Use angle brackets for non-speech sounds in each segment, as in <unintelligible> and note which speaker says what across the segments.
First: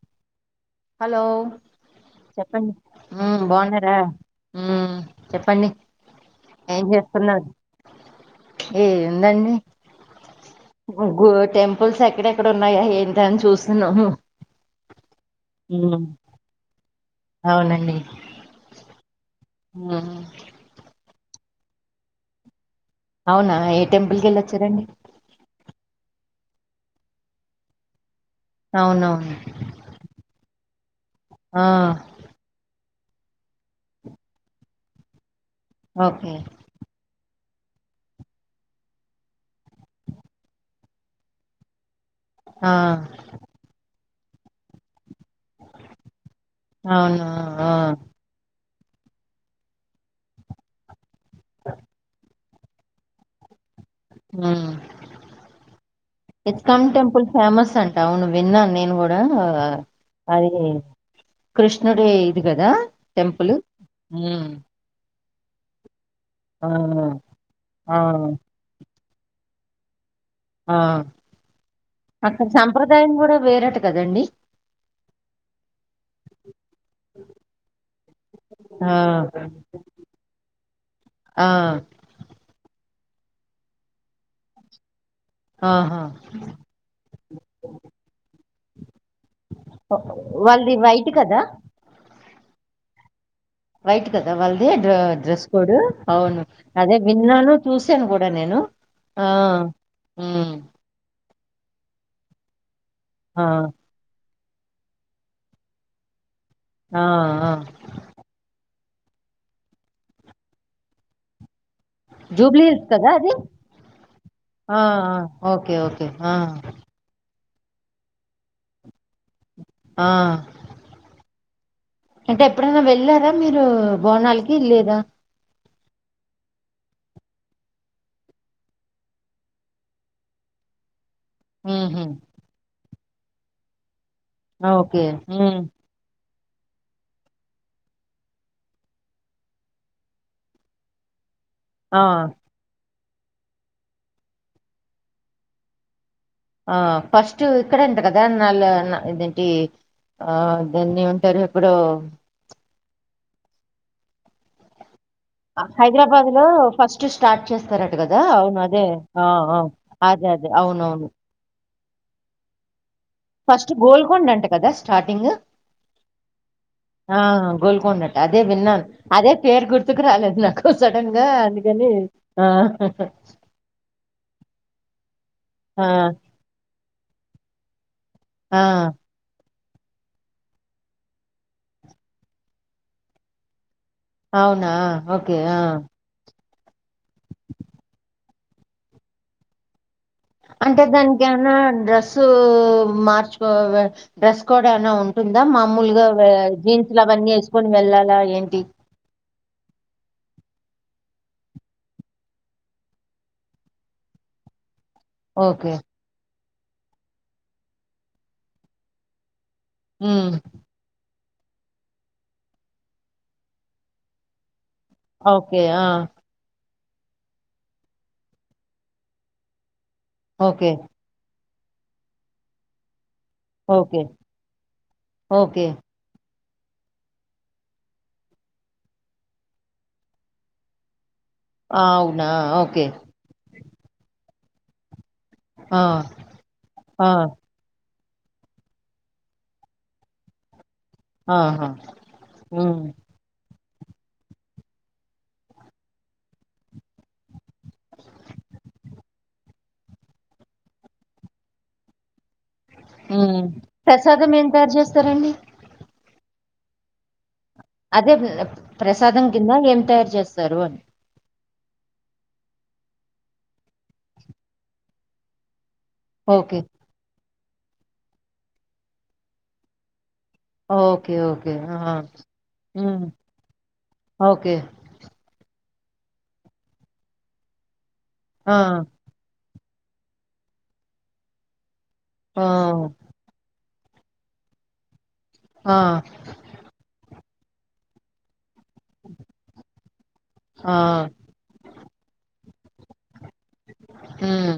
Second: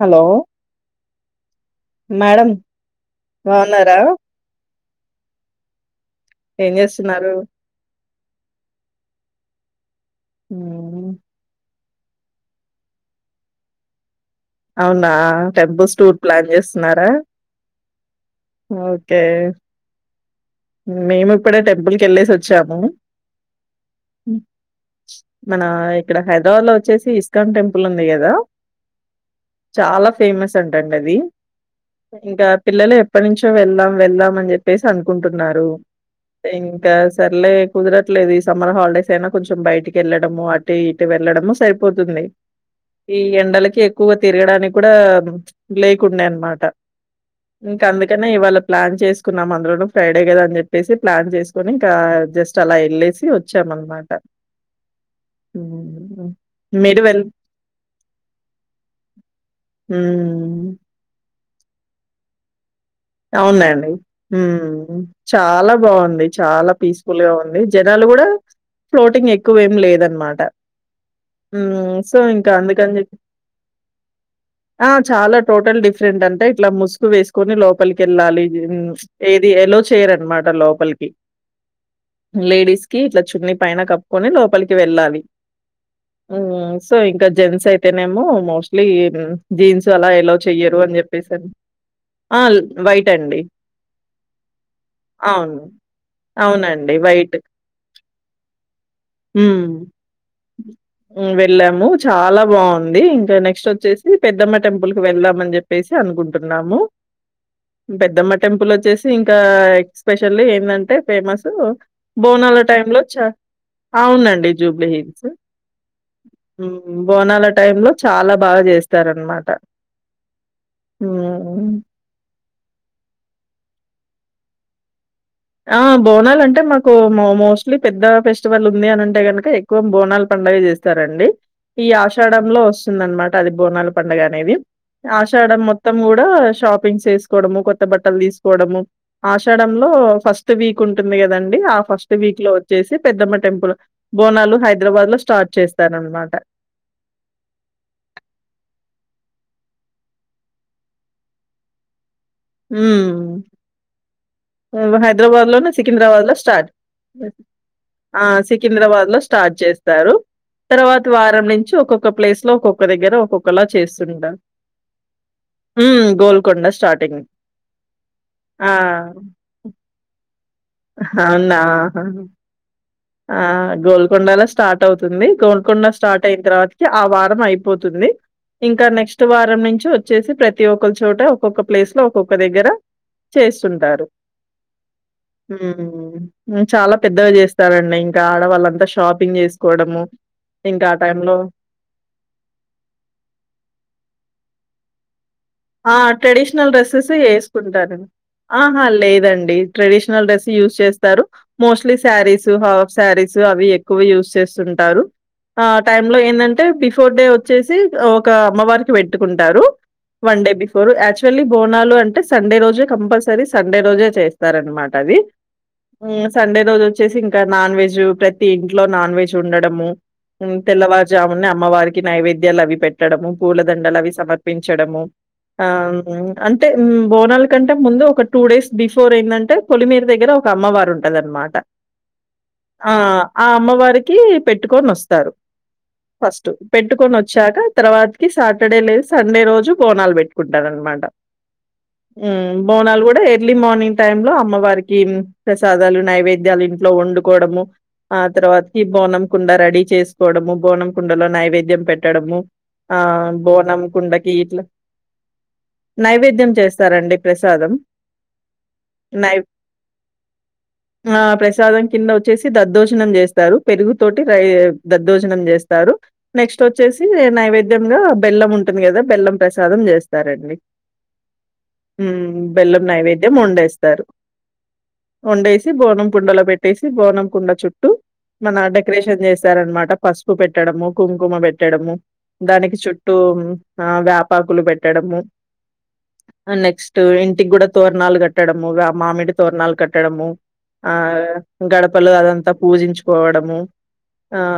Speaker 1: Hello
Speaker 2: hello
Speaker 1: madam
Speaker 2: చెప్పండి ఉ బాగున్నారా ఉ చెప్పండి
Speaker 1: ఏం చేస్తున్నారు
Speaker 2: ఎల్లండి
Speaker 1: ఉమ్
Speaker 2: గో <inaudible> టెంపుల్ ఫుల్స్ ఎక్కడెక్కడ ఉన్నాయా ఏంటా అని చూస్తున్నాం
Speaker 1: అవునా టెంపుల్స్ టూర్ ప్లాన్ చేస్తున్నారా ఓకే
Speaker 2: ఉ
Speaker 1: ఉ మేము ఇప్పుడే టెంపుల్ కి వెళ్లేసి వచ్చాము
Speaker 2: అవునా ఏ టెంపుల్కి ఎళ్ళొచ్చారండి
Speaker 1: మన ఇక్కడ హైదరాబాద్ లో వచ్చేసి ఇస్కాన్ టెంపుల్ ఉంది కదా
Speaker 2: అవునవును
Speaker 1: చాలా ఫేమస్ అంటండి అది
Speaker 2: ఆ
Speaker 1: ఇంకా పిల్లలే ఎప్పటి నుంచో వెళ్దాం వెళ్దాం అని చెప్పేసి అనుకుంటున్నారు
Speaker 2: ఓకే
Speaker 1: ఇంకా సర్లే కుదరట్లేదు ఈ సమ్మర్ హాలిడేస్ అయినా కొంచెం బయటికి ఎళ్ళడము అ టే ఇటు వెళ్లడము సరిపోతుంది
Speaker 2: ఆ
Speaker 1: ఈ ఎండలకి ఎక్కువగా తిరగడానికి కూడా లేకుండే అనమాట
Speaker 2: అవును ఆ
Speaker 1: ఇంకా అందు కనే ఇవాళ ప్లాన్ చేసుకున్నాం అందులోనూ ఫ్రైడే కదా అని చెప్పేసి ప్లాన్ చేసుకొని ఇంకా జస్ట్ అలా ఎళ్ళేసి వచ్చామంత్
Speaker 2: ఊ
Speaker 1: హ్మ్.
Speaker 2: ఇస్కాన్
Speaker 1: మీరు వెళ్
Speaker 2: టెంపుల్ ఫేమస్ అంట అవును విన్నాను నేను కూడా అదే
Speaker 1: హ్మ్.
Speaker 2: కృష్ణుడి ఇది కదా టెంపుల్
Speaker 1: అవునండి ఊ
Speaker 2: మ్మ్
Speaker 1: చాలా బాగుంది
Speaker 2: ఆ
Speaker 1: చాలా పీస్ఫుల్ గా ఉంది
Speaker 2: ఆ
Speaker 1: జనాలు కూడా ఫ్లోటింగ్ ఎక్కువేమి లేదనమాట
Speaker 2: ఆ
Speaker 1: ఊమ్ సో ఇంకా అందుకని చెప్పి
Speaker 2: రండి
Speaker 1: ఆ చాలా టోటల్ డిఫరెంట్ అంటే ఇట్లా ముసుగు వేసుకొని లో కెళ్ళాలి
Speaker 2: ఆ
Speaker 1: ఏది ఎలో చేయరనమాట లోపలికి
Speaker 2: ఆ
Speaker 1: లేడీస్ కి ఇట్లా చున్ని పైన కప్పుకొని లోపలికి వెళ్ళాలి
Speaker 2: ఆహా
Speaker 1: సో ఇంకా జెంట్స్ అయితేనేమో మోస్ట్ లీ జీన్స్ అలా ఎలో
Speaker 2: వాళ్ళది
Speaker 1: చెయ్యరు అని
Speaker 2: వైట్
Speaker 1: చెప్పేసి
Speaker 2: కదా
Speaker 1: ఆ వైట్ అండి
Speaker 2: వైట్ కదా వాళ్ళది డ్ర డ్రెస్
Speaker 1: అవును.
Speaker 2: కోడ్ అవును
Speaker 1: అవునండి.
Speaker 2: అదే
Speaker 1: వైట్.
Speaker 2: విన్నాను చూసాను కూడా నేను ఆ
Speaker 1: హ్మ్.
Speaker 2: ఊ
Speaker 1: వెళ్ళాము చాలా బాగుంది ఇంకా
Speaker 2: ఆ
Speaker 1: నెక్స్ట్ వచ్చేసి సి పెద్దమ్మ టెంపుల్ కి వెళ్దాం అని చెప్పేసి అనుకుంటున్నాము
Speaker 2: ఆ ఆ
Speaker 1: పెద్దమ్మ టెంపుల్ వచ్చేసి ఇంకా ఎక్స్పెసియల్లీ ఏందంటే ఫేమసు బోనాల
Speaker 2: జూబ్లీ హిల్స్
Speaker 1: టైంలో
Speaker 2: కదా
Speaker 1: చ
Speaker 2: అది
Speaker 1: అవునండి
Speaker 2: ఆ
Speaker 1: జూబ్లీ
Speaker 2: ఆ
Speaker 1: హిల్స్
Speaker 2: ఓకే ఓకే ఆ
Speaker 1: బోనాల టైమ్ లో చాలా బాగా చేస్తారనమాట
Speaker 2: ఆ
Speaker 1: ఊ ఊ
Speaker 2: అంటే ఎప్పుడైనా వెళ్ళారా మీరు బోనాలకి లేదా
Speaker 1: ఆ బోనాలు అంటే మాకు మో మోస్ట్లీ పెద్ద ఫెస్టివల్ ఉంది అని అంటే గనుక క్కువ బోనాలు పండగ చేస్తారండి ఈ
Speaker 2: ఉహు
Speaker 1: ఆషాఢ లో వస్తుందనమాట అది బోనాలు పండగ అనేది
Speaker 2: ఓకే
Speaker 1: ఆషాడం
Speaker 2: ఉమ్
Speaker 1: మొత్ త్తం కూడా షాపింగ్ చేసుకోవడము కొత్త బట్టలు తీసుకోవడము ఆషాడంలో ఫస్ట్ వీక్ ఉంటుంది కదండి ఆ ఫస్ట్ వీక్ లో చేసి పెద్దమ్మ టెంపుల్ బోనాలు హైదరాబాద్ లో స్టార్ట్ చేస్తారనమాట
Speaker 2: ఆ ఫస్ట్ ఇక్కడేంట కదా నల్ ఇదేంటి ఆ దాన్నేమంటారు ఇప్పుడు
Speaker 1: ఊ మేము హైదరాబాద్ లోనే సికింద్రాబాద్
Speaker 2: హైదరాబాద్
Speaker 1: లో స్టార్ట్
Speaker 2: ఫస్ట్ స్టార్ట్ చేస్తారట కదా
Speaker 1: ఆ
Speaker 2: అవును అదే
Speaker 1: సికింద్రాబాద్ లో
Speaker 2: ఆ
Speaker 1: స్టార్ట్
Speaker 2: ఆ
Speaker 1: చేస్ తారు
Speaker 2: అదే అదే
Speaker 1: తర్వాత
Speaker 2: అవునవును
Speaker 1: వారం నుంచి ఒక్కొక్క ప్లేస్ లో ఒక్కొక్క దగ్గర ఒక్కొక్కలా
Speaker 2: ఫస్ట్ గోల్కొండ
Speaker 1: చేస్తుంటారు.
Speaker 2: అంట కదా స్టార్టింగ్
Speaker 1: హ్మ్ గోల్కొండ స్టార్టింగ్
Speaker 2: ఆ గోల్కొండ అంట అదే
Speaker 1: ఆ!
Speaker 2: విన్నాను అదే పేరు గుర్తుకు రాలేదు నాకు సడన్ గా
Speaker 1: అవునా!
Speaker 2: అందుకని
Speaker 1: ఆహా!
Speaker 2: ఆ హ హ
Speaker 1: ఆ గోల్కొండలో స్టార్ట్ అవుతుంది
Speaker 2: ఆ
Speaker 1: గోల్కొండ స్టార్ట్ అయి తర్వాతకి ఆ వారం అయిపోతుంది
Speaker 2: ఆ
Speaker 1: ఇంకా నెక్స్ట్ వారం నుంచి వచ్చేసి ప్రతి ఒక చోట ఒక్కొక్క ప్లేస్ లో ఒక్కొక్క దగ్గర చేస్తుంటారు
Speaker 2: అవునా ఓకే ఆ
Speaker 1: ఉమ్ చాలా పెద్దగా చేస్త ఇంక ఆడవాళ్ళంతా షాపింగ్ నేసుకోవడము
Speaker 2: అంటే దానికి ఏమైనా డ్రెస్సు మార్చుకో డ్రెస్సు కోడ్ ఏనా ఉంటు ఉంద మం
Speaker 1: ఆ ట్రెడిషనల్ డ్రెస్సెస్ వేసుకుంటారు
Speaker 2: వెళ్ళాలా ఏంటి?
Speaker 1: ఆహా లేదుఅండి ట్రెడిషనల్ డ్రెస్సు యూస్ చేస్తారు మోస్టలీ శారీస్ హాఫ్ శారీస్ అవి ఎక్కువ యూస్ చేస్తుంటారు ఆ
Speaker 2: ఓకే.
Speaker 1: టైమ్ లో ఏందంటే బిఫోర్ డే వచ్చేసి ఒక అమ్మవారికి పెట్టుకుంటారు
Speaker 2: హ్మ్.
Speaker 1: One day before actually Bonalu అంటే సండే రోజు కంపల్సరీ సండే రోజు చేస్తా సరనమాట అది...
Speaker 2: ఓకే. ఆ!
Speaker 1: ఉ సండే రోజు వచ్చేసి ఇంకా నాన్ వెెజ్ ప్రతి ఇంట్లో నాన్ వెెజ్ ఉండడము ఉ
Speaker 2: ఓకే.
Speaker 1: తెల్లవారు జామున్నే అమ్మవారికి నైవేద్యాలు అవి పెట్టడము పూలదండలు
Speaker 2: ఓకే.
Speaker 1: అవి సమర్పించడము
Speaker 2: ఓకే.
Speaker 1: ఆ... ఉ అంటే బోనాలు కంటే ముందు ఒక టూ డేస్ బిఫోర్ ఏంటంటేయ్ పొలి మీద దగ్గర ఒక అమ్మవారు ఉంటది అన్నమాట
Speaker 2: ఆ! అవునా! ఓకే.
Speaker 1: ఆ ఆ అమ్మవారికి పెట్టుకొని వస్తారు
Speaker 2: ఆ!
Speaker 1: ఫస్ట్
Speaker 2: ఆ!
Speaker 1: పెట్టుకొని వచ్చాక తర్వాతకి సాటర్డే లేదు సండే రోజు బోనాలు పెట్టుకుంటారునమాట
Speaker 2: ఆహా!
Speaker 1: ఉ
Speaker 2: హ్మ్.
Speaker 1: బోనాలు కూడా ఎర్లీ మార్నింగ్ టైం లో అమ్మవారికి ఉ ప్రసాదాలు నైవేద్యాలు ఇంట్లో వండుకోవడము ఆ తర్వాతకి బోనం కుండ రెడీ చేసుకోవడము బోనం కుండలు నైవేద్యం పెట్టడము ఆ బోనం కుండకిీ ఇట్ల
Speaker 2: సరే అండి <unintelligible>
Speaker 1: నైవేద్యం చేస్తారండి ప్రసాదం
Speaker 2: అదే.... ప్రసాదం
Speaker 1: నై
Speaker 2: కింద ఏం తయారు చేస్తారు అని
Speaker 1: ఆ ప్రసాదం కింద వచ్చేసి దద్దోజనం చేస్తారు పెరుగు తోటి రై దద్దోజనం చేస్తారు
Speaker 2: ఓకే.
Speaker 1: నెక్స్ట్ వచ్చేసి నైవేద్యంలో బెల్లం ఉంటుంది కదా బెల్లం ప్రసాదం చేస్తారండి
Speaker 2: ఓకే. ఓకే. ఆహా!
Speaker 1: ఉ బెల్లం
Speaker 2: హ్మ్.
Speaker 1: నైవేద్యం వండేస్తారు
Speaker 2: ఓకే.
Speaker 1: వండేసి బోనం కుండలో పెట్టేసి బోనం కుండ చుట్టూ
Speaker 2: ఆ!
Speaker 1: మన డెకరేషన్ చేస్త దరంనమాట పసుపు పెట్టడము కుంకుమ పెట్టడము
Speaker 2: ఆ!
Speaker 1: దానికి చుట్టూ ఆ వ ఆకులు పెట్టడము
Speaker 2: ఆ..
Speaker 1: నెక్స్ట్ ఇంటికి కూడా తోర్నాలు కట్ కట్టడము ర మామిడి తోరనాలు కట్టడము ఆ గడపలో అదంతా పూజించుకోవడము ఆ
Speaker 2: హ్మ్.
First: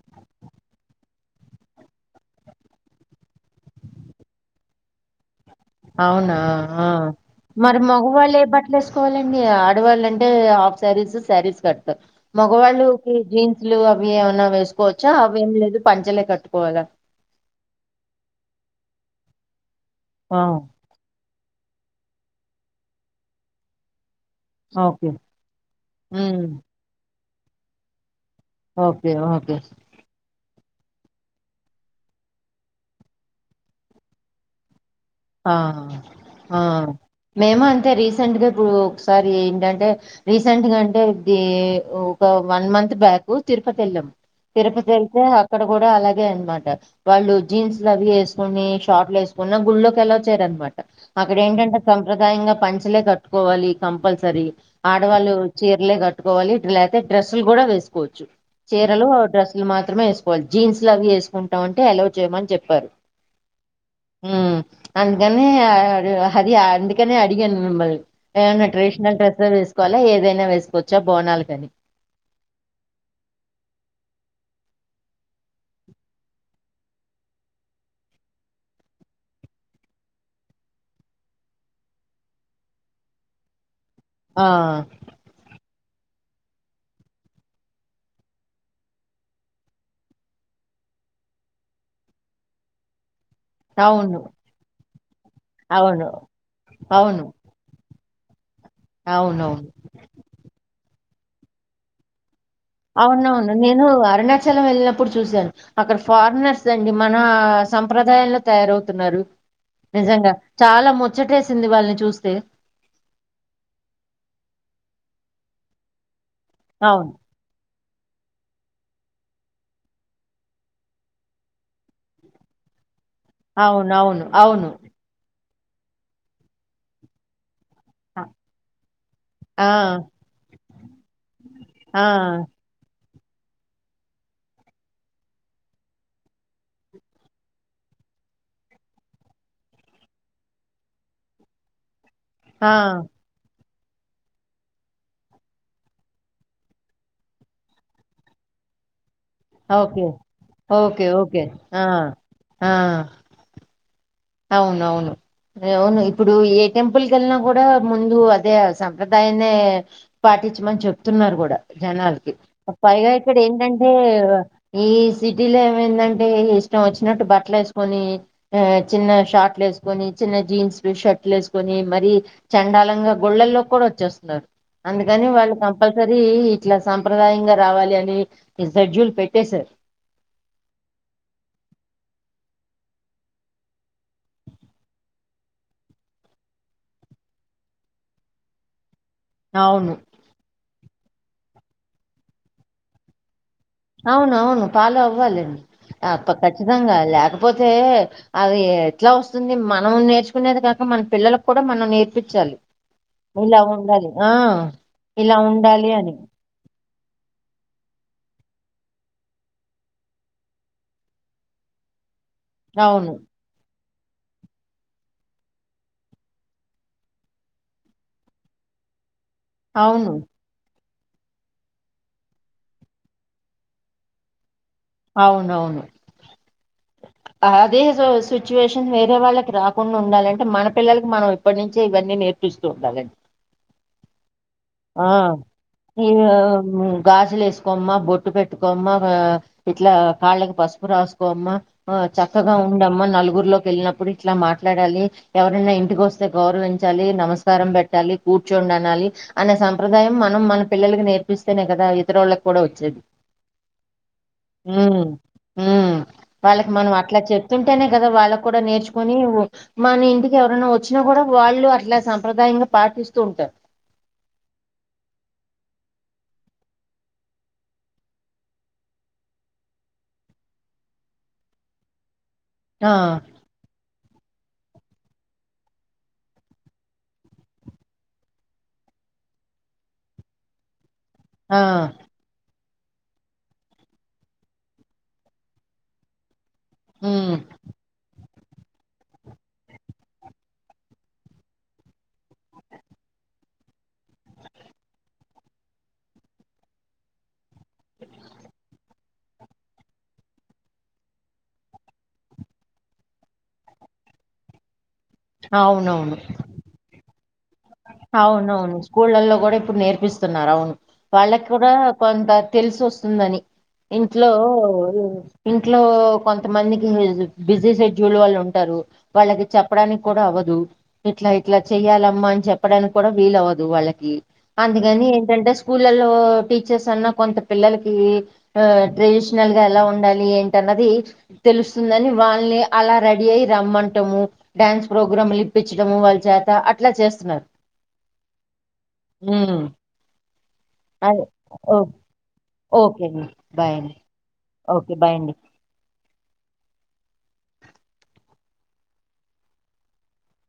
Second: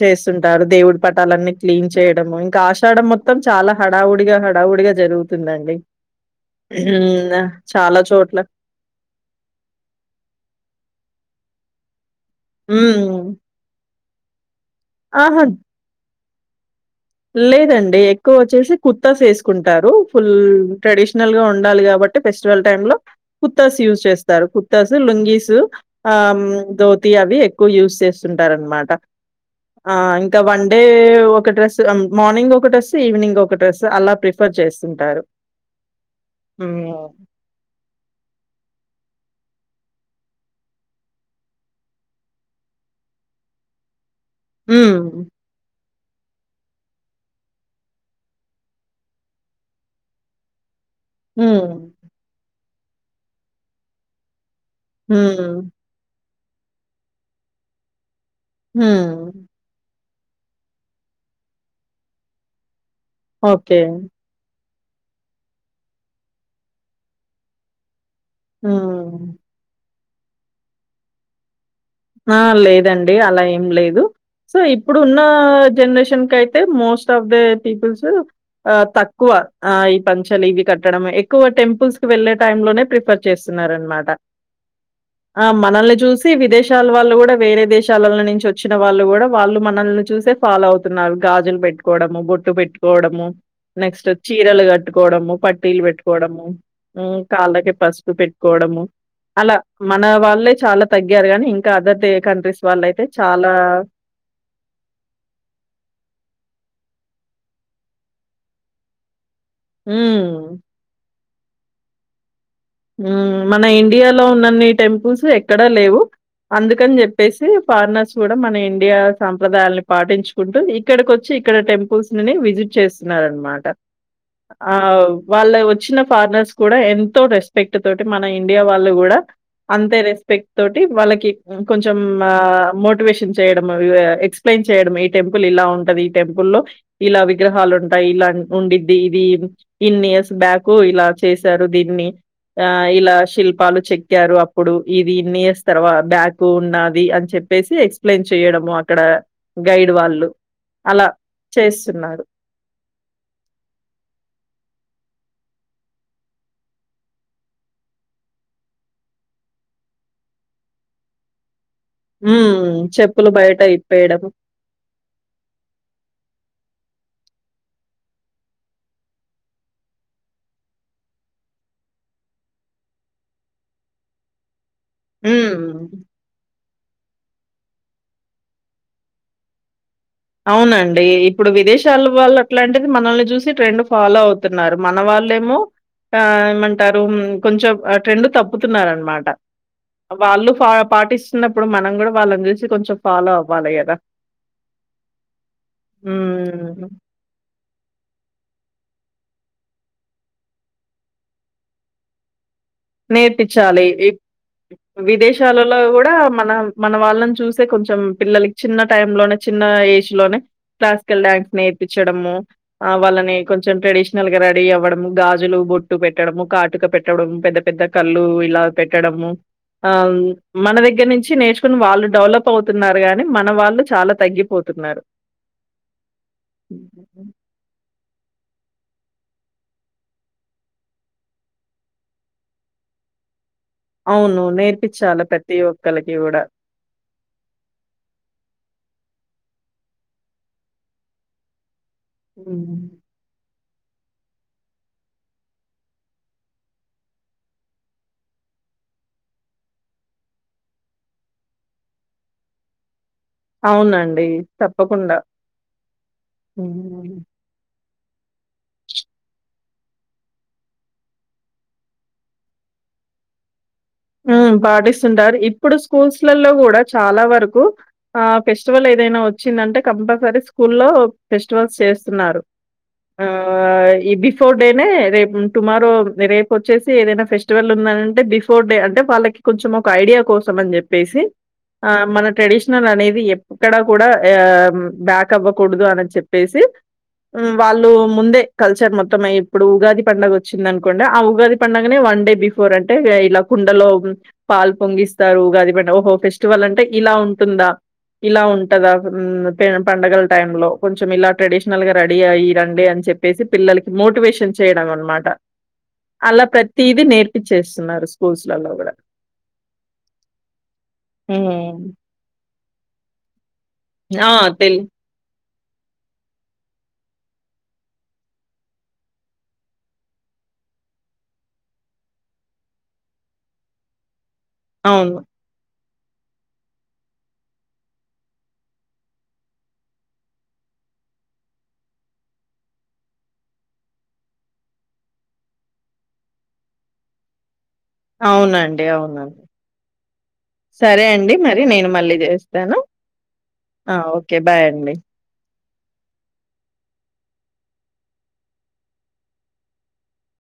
Speaker 1: చేస్తుంటారు దేవుడి పటాల అన్నీ క్లీన్ చేయడము ఇంకా ఆషాడం మొత్తం చాలా హడావుడిగా హడావుడిగా జరుగుతుందండి
Speaker 2: అవునా
Speaker 1: ఉ న చాలా చోట్ల
Speaker 2: వేసుకోవాలిండి ఆడవాళ్ళంటే హాఫ్ శారీస్ శారీస్ కడతారు మగవాళ్ళుకి
Speaker 1: హ్మ్.
Speaker 2: జీన్స్ లు అవి ఏమన్నా వేసుకోవచ్చా అవి
Speaker 1: ఆహా!
Speaker 2: ఏం లేదు పంచలే కట్టుకోవాలా
Speaker 1: లేదండి ఎక్కువ వచ్చేసి కుత్తాస్ వేసుకుంటారు ఫుల్
Speaker 2: ఆ
Speaker 1: ట్రెడిషనల్ గా ఉండాలి కాబట్టి ఫెస్టివల్ టైమ్ లో కుత్తాస్ యూజ్ చేస్త తరు కుర్తాసు,
Speaker 2: ఓకే
Speaker 1: లుంగీసు ఆ
Speaker 2: హ్మ్.
Speaker 1: ధోతి అవి ఎక్కువ యూజ్ చేస్ తుంటారనమాట
Speaker 2: ఓకే ఓకే
Speaker 1: అ ఇంకా వన్ డే ఒక డ్రెస్ మార్నింగ్ ఒక డ్రస్, ఈవినింగ్ ఒక డ్రస్, అలా ప్రిఫర్ చేస్తుంటారు.
Speaker 2: అ అ
Speaker 1: హ్మ్. ఓహ్!
Speaker 2: మేమూ అంతే రీసెంట్గా ఇప్పుడు ఒకసారి ఏంటంటే రీసెంట్గా అంటే ఈ ఒక వన్ మంత్ బ్యాక్ తిరుపతి వెళ్ళాం తిరుపతి వెళ్తే
Speaker 1: హ్మ్.
Speaker 2: అ అక్కడ కూడా అలాగే అనమాట, వాళ్ళు జీన్స్లు అవి వేసుకొని షార్ట్లు వేసుకుని గుళ్ళోకి ఎలవ్ చేయరన్నమాట, అక్కడ ఏంటంటే
Speaker 1: హ్మ్.
Speaker 2: సంప్రదాయంగా పంచలే కట్టుకోవాలి కంపల్సరీ ఆడవాళ్ళు
Speaker 1: హ్మ్.
Speaker 2: చీరలే కట్టుకోవాలి, లేకపోతే డ్రెస్సులు కూడా వేసుకోవచ్చు. చీరలు,
Speaker 1: హ్మ్.
Speaker 2: డ్రెస్ లు మాత్రమే వేసుకోవాలి జీన్సులు అవి వేసుకుంటామంటే ఎలవ్ చేయమని చెప్పారు.
Speaker 1: ఓకే
Speaker 2: ఉమ్ అందుకనే అది అందుకనే అడిగాను మిమ్మల్ ఏమన్నా ట్రెడిషనల్
Speaker 1: హ్మ్.
Speaker 2: డ్రెస్ లే వేసుకోవాలా, ఏదైనా వేసుకోవచ్చా బోనాలకి అని
Speaker 1: ఆ లేదండి అలా ఏం లేదు. సో ఇప్పుడు ఉన్న జనరేషన్ కి అయితే మోస్ట్ ఆఫ్ ద పీపుల్స్ ఆ తక్కువ ఆ ఈ పంచలు ఇవి కట్టడం, ఎక్కువ టెంపుల్స్ కి వెళ్ళే టైం లోనే ప్రిఫర్ చేస్తున్నారనమాట
Speaker 2: ఆ
Speaker 1: ఆ మనల్ని చూసి విదేశ దేశాల వాళ్ళు కూడా వేరే దేశాల నుంచి వచ్చిన వాళ్ళు కూడా వాళ్ళు మనల్ని చూసే ఫాలో అవుతున్నారు గాజులు పెట్ కోవడము, బొట్టు పెట్టుకోవడము నెక్స్ట్
Speaker 2: అవును
Speaker 1: చీరలు కట్టుకోవడము, పట్టీలు
Speaker 2: అవును
Speaker 1: పెట్టుకోవడము,
Speaker 2: అవును
Speaker 1: కాళ్ళకి పసుపు పెట్ కోడము అలా
Speaker 2: అవునవును
Speaker 1: మన వాళ్ళే చాలా తగ్గారు కానీ ఇంకా అదర్ కంట్రీస్ వాళ్ళైతే చాలా
Speaker 2: అవునవును నేను అరుణాచలం వెళ్ళినప్పుడు చూశాను. అక్కడ ఫారినర్స్ అండి మన సంప్రదాయాల్లో తయారవుతున్నారు. నిజంగా
Speaker 1: హ్మ్.
Speaker 2: చాలా ముచ్చటేసింది వాళ్ళని చూస్తే
Speaker 1: మన ఇండియాలో ఉన్నన్ని టెంపుల్స్ ఎక్కడా లేవు, అందుకని
Speaker 2: అవును
Speaker 1: చెప్పేసి ఫారినర్స్ కూడా మన ఇండియా సాంప్రదాయాాలని పాటించుకుంటూ ఇక్కడికి వచ్చి ఇక్కడ టెంపుల్స్ ని విజిట్ చేస్తూ నారన్నమాట
Speaker 2: అవును అవును అవును
Speaker 1: ఆ వాళ్ళ వచ్చిన ఫారినర్స్ కూడా ఎంతో రెస్ స్పెక్ట్ తోటి మన ఇండియా వాళ్ళు కూడా
Speaker 2: ఆ
Speaker 1: అంతే రెస్పెక్ట్ తోటి వాళ్ళకి కొంచెం
Speaker 2: ఆ
Speaker 1: మోటివేషన్ చేయడం ఎక్స్ప్లెయిన్ చేయడం ఈ టెంపుల్ ఇలా ఉంటది ఈ టెంపుల్ లో ఇలా విగ్రహాలు ఉంటాయి ఇలా ఉండిద్ది ఇది ఇన్ని ఇయర్స్ బ్యాక్ ఇలా చేశారు దీన్ని ఆ ఇలా శిల్పాలు చెక్ క్కారు అప్పుడు ఇది ఇన్ని ఇయర్స్ తర్వా బ్యాక్ ఉన్నది అని చెప్పేసి ఎక్స్ప్లెయిన్ చేయడము అక్కడ గైడ్
Speaker 2: ఓకే
Speaker 1: వాళ్ళు
Speaker 2: ఓకే
Speaker 1: అలా
Speaker 2: ఓకే ఆ
Speaker 1: చేస్తున్నారు
Speaker 2: ఆ అవును అవును అవును ఇప్పుడు ఏ టెంపుల్ కి వెళ్ళినా కూడా ముందు అదే సంప్రదాయమే పాటించమని చెప్తున్నారు కూడా జనాలకి,
Speaker 1: హ్మ్.
Speaker 2: పైగా
Speaker 1: చెప్పులు
Speaker 2: ఇక్కడ
Speaker 1: బయట
Speaker 2: ఏంటంటే
Speaker 1: ఇప్పేయడం.
Speaker 2: ఈ సిటీలో ఏమైందంటే ఇష్టం వచ్చినట్టు బట్టలు వేసుకొని ఆ చిన్న షార్ట్లు వేసుకొని, చిన్న జీన్స్ షర్ట్లు వేసుకొని మరి చండాలంగా గుళ్ళల్లోకి కూడా వచ్చేస్తున్నారు. అందుకని వాళ్ళు
Speaker 1: హ్మ్.
Speaker 2: కంపల్సరీ ఇట్లా సాంప్రదాయంగా రావాలి అని షెడ్యూల్ పెట్టేసారు.
Speaker 1: అవునండి ఇప్పుడు విదేశాలవాళ్ళు అట్లాంటిది మనల్ని చూసి ట్రెండ్ ఫాలో అవ్ న్నారు మన వాళ్ళేమో ఆ ఏమంటారు కొంచెం ట్రెండ్ తప్పుతున్నరు అనమాట
Speaker 2: అవును
Speaker 1: వాళ్ళు ఫ పాటిస్తున్నప్పుడు మనం కూడా వాళ్ళని కలిసి కొంచెం ఫాలో అవ్వాలి కదా
Speaker 2: అవున అవును ఫాలో అవ్వాలండి
Speaker 1: హ్మ్.
Speaker 2: ఖచ్చితంగా లేకపోతే అది ఎట్లా వస్తుంది మనం నేర్చుకునేది కాక మన పిల్లలకు కూడా మనం నేర్పిచాలి
Speaker 1: నేర్పచాలి
Speaker 2: ఇలా
Speaker 1: విదేశాలలో
Speaker 2: ఉండాలి
Speaker 1: కూడ
Speaker 2: అని
Speaker 1: మన మన వాళ్ళని చూసే కొంచెం పిల్లలకి చిన్న టై లోనే చిన్న ఏజ్ లోనే క్లాసికల్ డ్యాన్స్ నేర్పించడము ఆ
Speaker 2: అవును
Speaker 1: వాళ్ళని కొంచెం ట్రెడిషనల్ గా రెడీ అవ్వడం గాజులు బొట్టు పెట్టడము కాటుక పెట్టడం పెద్ద పెద్ద కళ్ళు ఇల పెట్టడము ఆ
Speaker 2: అవును
Speaker 1: మన దగ్గర నుంచి నేర్చుకుని వాళ్ళు డెవలప్ అవుతున్నారు గాని మన వాళ్ళు చాల తగ్గిపోతున్నారు
Speaker 2: అవునవును
Speaker 1: ఉ
Speaker 2: అదే సిచ్యువేషన్ వేరే వాళ్ళకి రాకుండా ఉండాలంటే మన పిల్లలకి మనం ఇప్పటి నుంచే ఇవన్నీ నేర్ <unintelligible>
Speaker 1: అవును నేర్పిచాల ప్రతి
Speaker 2: ఈ
Speaker 1: ఒక్కలకి కూడ
Speaker 2: గాజులు వేసుకోమ్మా బొట్టు పెట్టుకోమ్మా ఇట్లా కాళ్ళకి పసుపు రాసుకోమ్మా చక్కగా
Speaker 1: హ్మ్.
Speaker 2: ఉండమ్మా నలుగురు లో వెళ్ళినప్పుడు ఇట్ల మాట్లాడాలి ఎవరైనా ఇంటికి వస్తే గౌరవించాలి నమస్కారం పెట్టాలి కూర్చొండి అనాలి అనే సంప్రదాయం మనం మన పిల్లలకి నేర్పిస్తేనే కదా ఇతరు వాళ్ళకి కూడ వచ్చేది
Speaker 1: అవునండి.
Speaker 2: ఉ
Speaker 1: తప్పకుండా.
Speaker 2: ఉ వాళ్ళకి మనం
Speaker 1: హ్మ్.
Speaker 2: అట్లా చెప్ప <unintelligible> కదా వాళ్ళకు కూడా నేర్చుకొని మన ఇంటికి ఎవరైనా వచ్చినా కూడా వాళ్ళు అట్లా సంప్రదాయంగా పాటిస్తూ ఉంటారు
Speaker 1: ఉ పాటిస్తుంటారు ఇప్పుడు స్కూల్స్ లలో కూడ చాల వరకు ఆ ఫెస్టివల్ ఏదైనా వచ్చిందంటే కంపల్సరీ స్కూల్లో ఫెస్టివల్స్ చేస్తున్నారు
Speaker 2: ఆ
Speaker 1: ఆ ఈ బిఫోర్ డేనే రేపు టుమారో రేపు వచ్చేసి ఏదైనా ఫెస్ ఫెస్టివల్ ఉంది <unintelligible> బి ఫోర్ డే అ వాళ్ళకి కొంచెం ఒక ఐడియా కోసం అని చెప్పేసి
Speaker 2: ఆ
Speaker 1: మన ట్రెడి అనేది ఎక్కడా కూడా బ్యాక్ అవ్వకూడదు అని చెప్ ప్పేసి
Speaker 2: ఉమ్
Speaker 1: వాళ్ళు ముందే కల్చర్ మొత్తం ఇప్పుడు ఉగాది పండగ వచ్చింది అనుకొండి ఆ ఉగాది పండడుగనే వన్ డే బిఫోర్ అంటే ఇలా <unintelligible> పాలు పొంగిస్తారు గాది ప ఓహో ఫెస్టివల్ అంటే ఇలా ఉంటుంద ఇలా ఉంటదా పండగల టైమ్ లో కొంచెం ఇలా ట్రెడిషనల్ గా రెడీ అయ్య రండి అని చెప్ <unintelligible> పిల్లలకి మోటివేషన్ చేయడం అనమ
Speaker 2: అవునవును
Speaker 1: అలా ప్రతిది నేర్పి చేస్తున్నారు స్కూల్స్
Speaker 2: అవు అవును స్కూళ్ళలో కూడా ఇప్పుడు నేర్పిస్తున్నారు అవును వాళ్ళకి కూడా
Speaker 1: హ్మ్.
Speaker 2: కొంత తెలిసి వస్తుందని ఇంట్లో
Speaker 1: ఆ! తెల్
Speaker 2: ఇంట్లో కొంతమందికి బిజీ షెడ్యూల్ వాళ్ళు ఉంటారు వాళ్ళకి చెప్పడానికి కూడా అవ్వదు ఇట్లా ఇట్లా చెయ్యాలమ్మా అని చెప్ చెప్పడానికి కూడ వీలవ్వదు వాళ్ళకి అందుకని
Speaker 1: అవును.
Speaker 2: ఏంటంటే స్కూళ్లలో టీచర్స్ అన్న కొంత పిల్లలకి ఆ ట్రెడిషనల్గా ఎలా ఉండాలి ఏంటన్నది తెలుస్తుందని వాళ్ళే అలా రెడీ అయి రమ్మంటము డ్యాన్స్ ప్రోగ్రామ్ లు ఇప్పించడము వాళ్ళ చేత అట్లా చేస్తున్నారు
Speaker 1: అవునండి అవున
Speaker 2: హ్మ్
Speaker 1: సరే
Speaker 2: అదే
Speaker 1: అండి మరి
Speaker 2: ఓ
Speaker 1: నేను మళ్ళీ చేస్తాను
Speaker 2: ఓకే అండి బాయ్ అండి
Speaker 1: ఆ ఓకే బాయ్
Speaker 2: ఓకే
Speaker 1: అండి
Speaker 2: బాయ్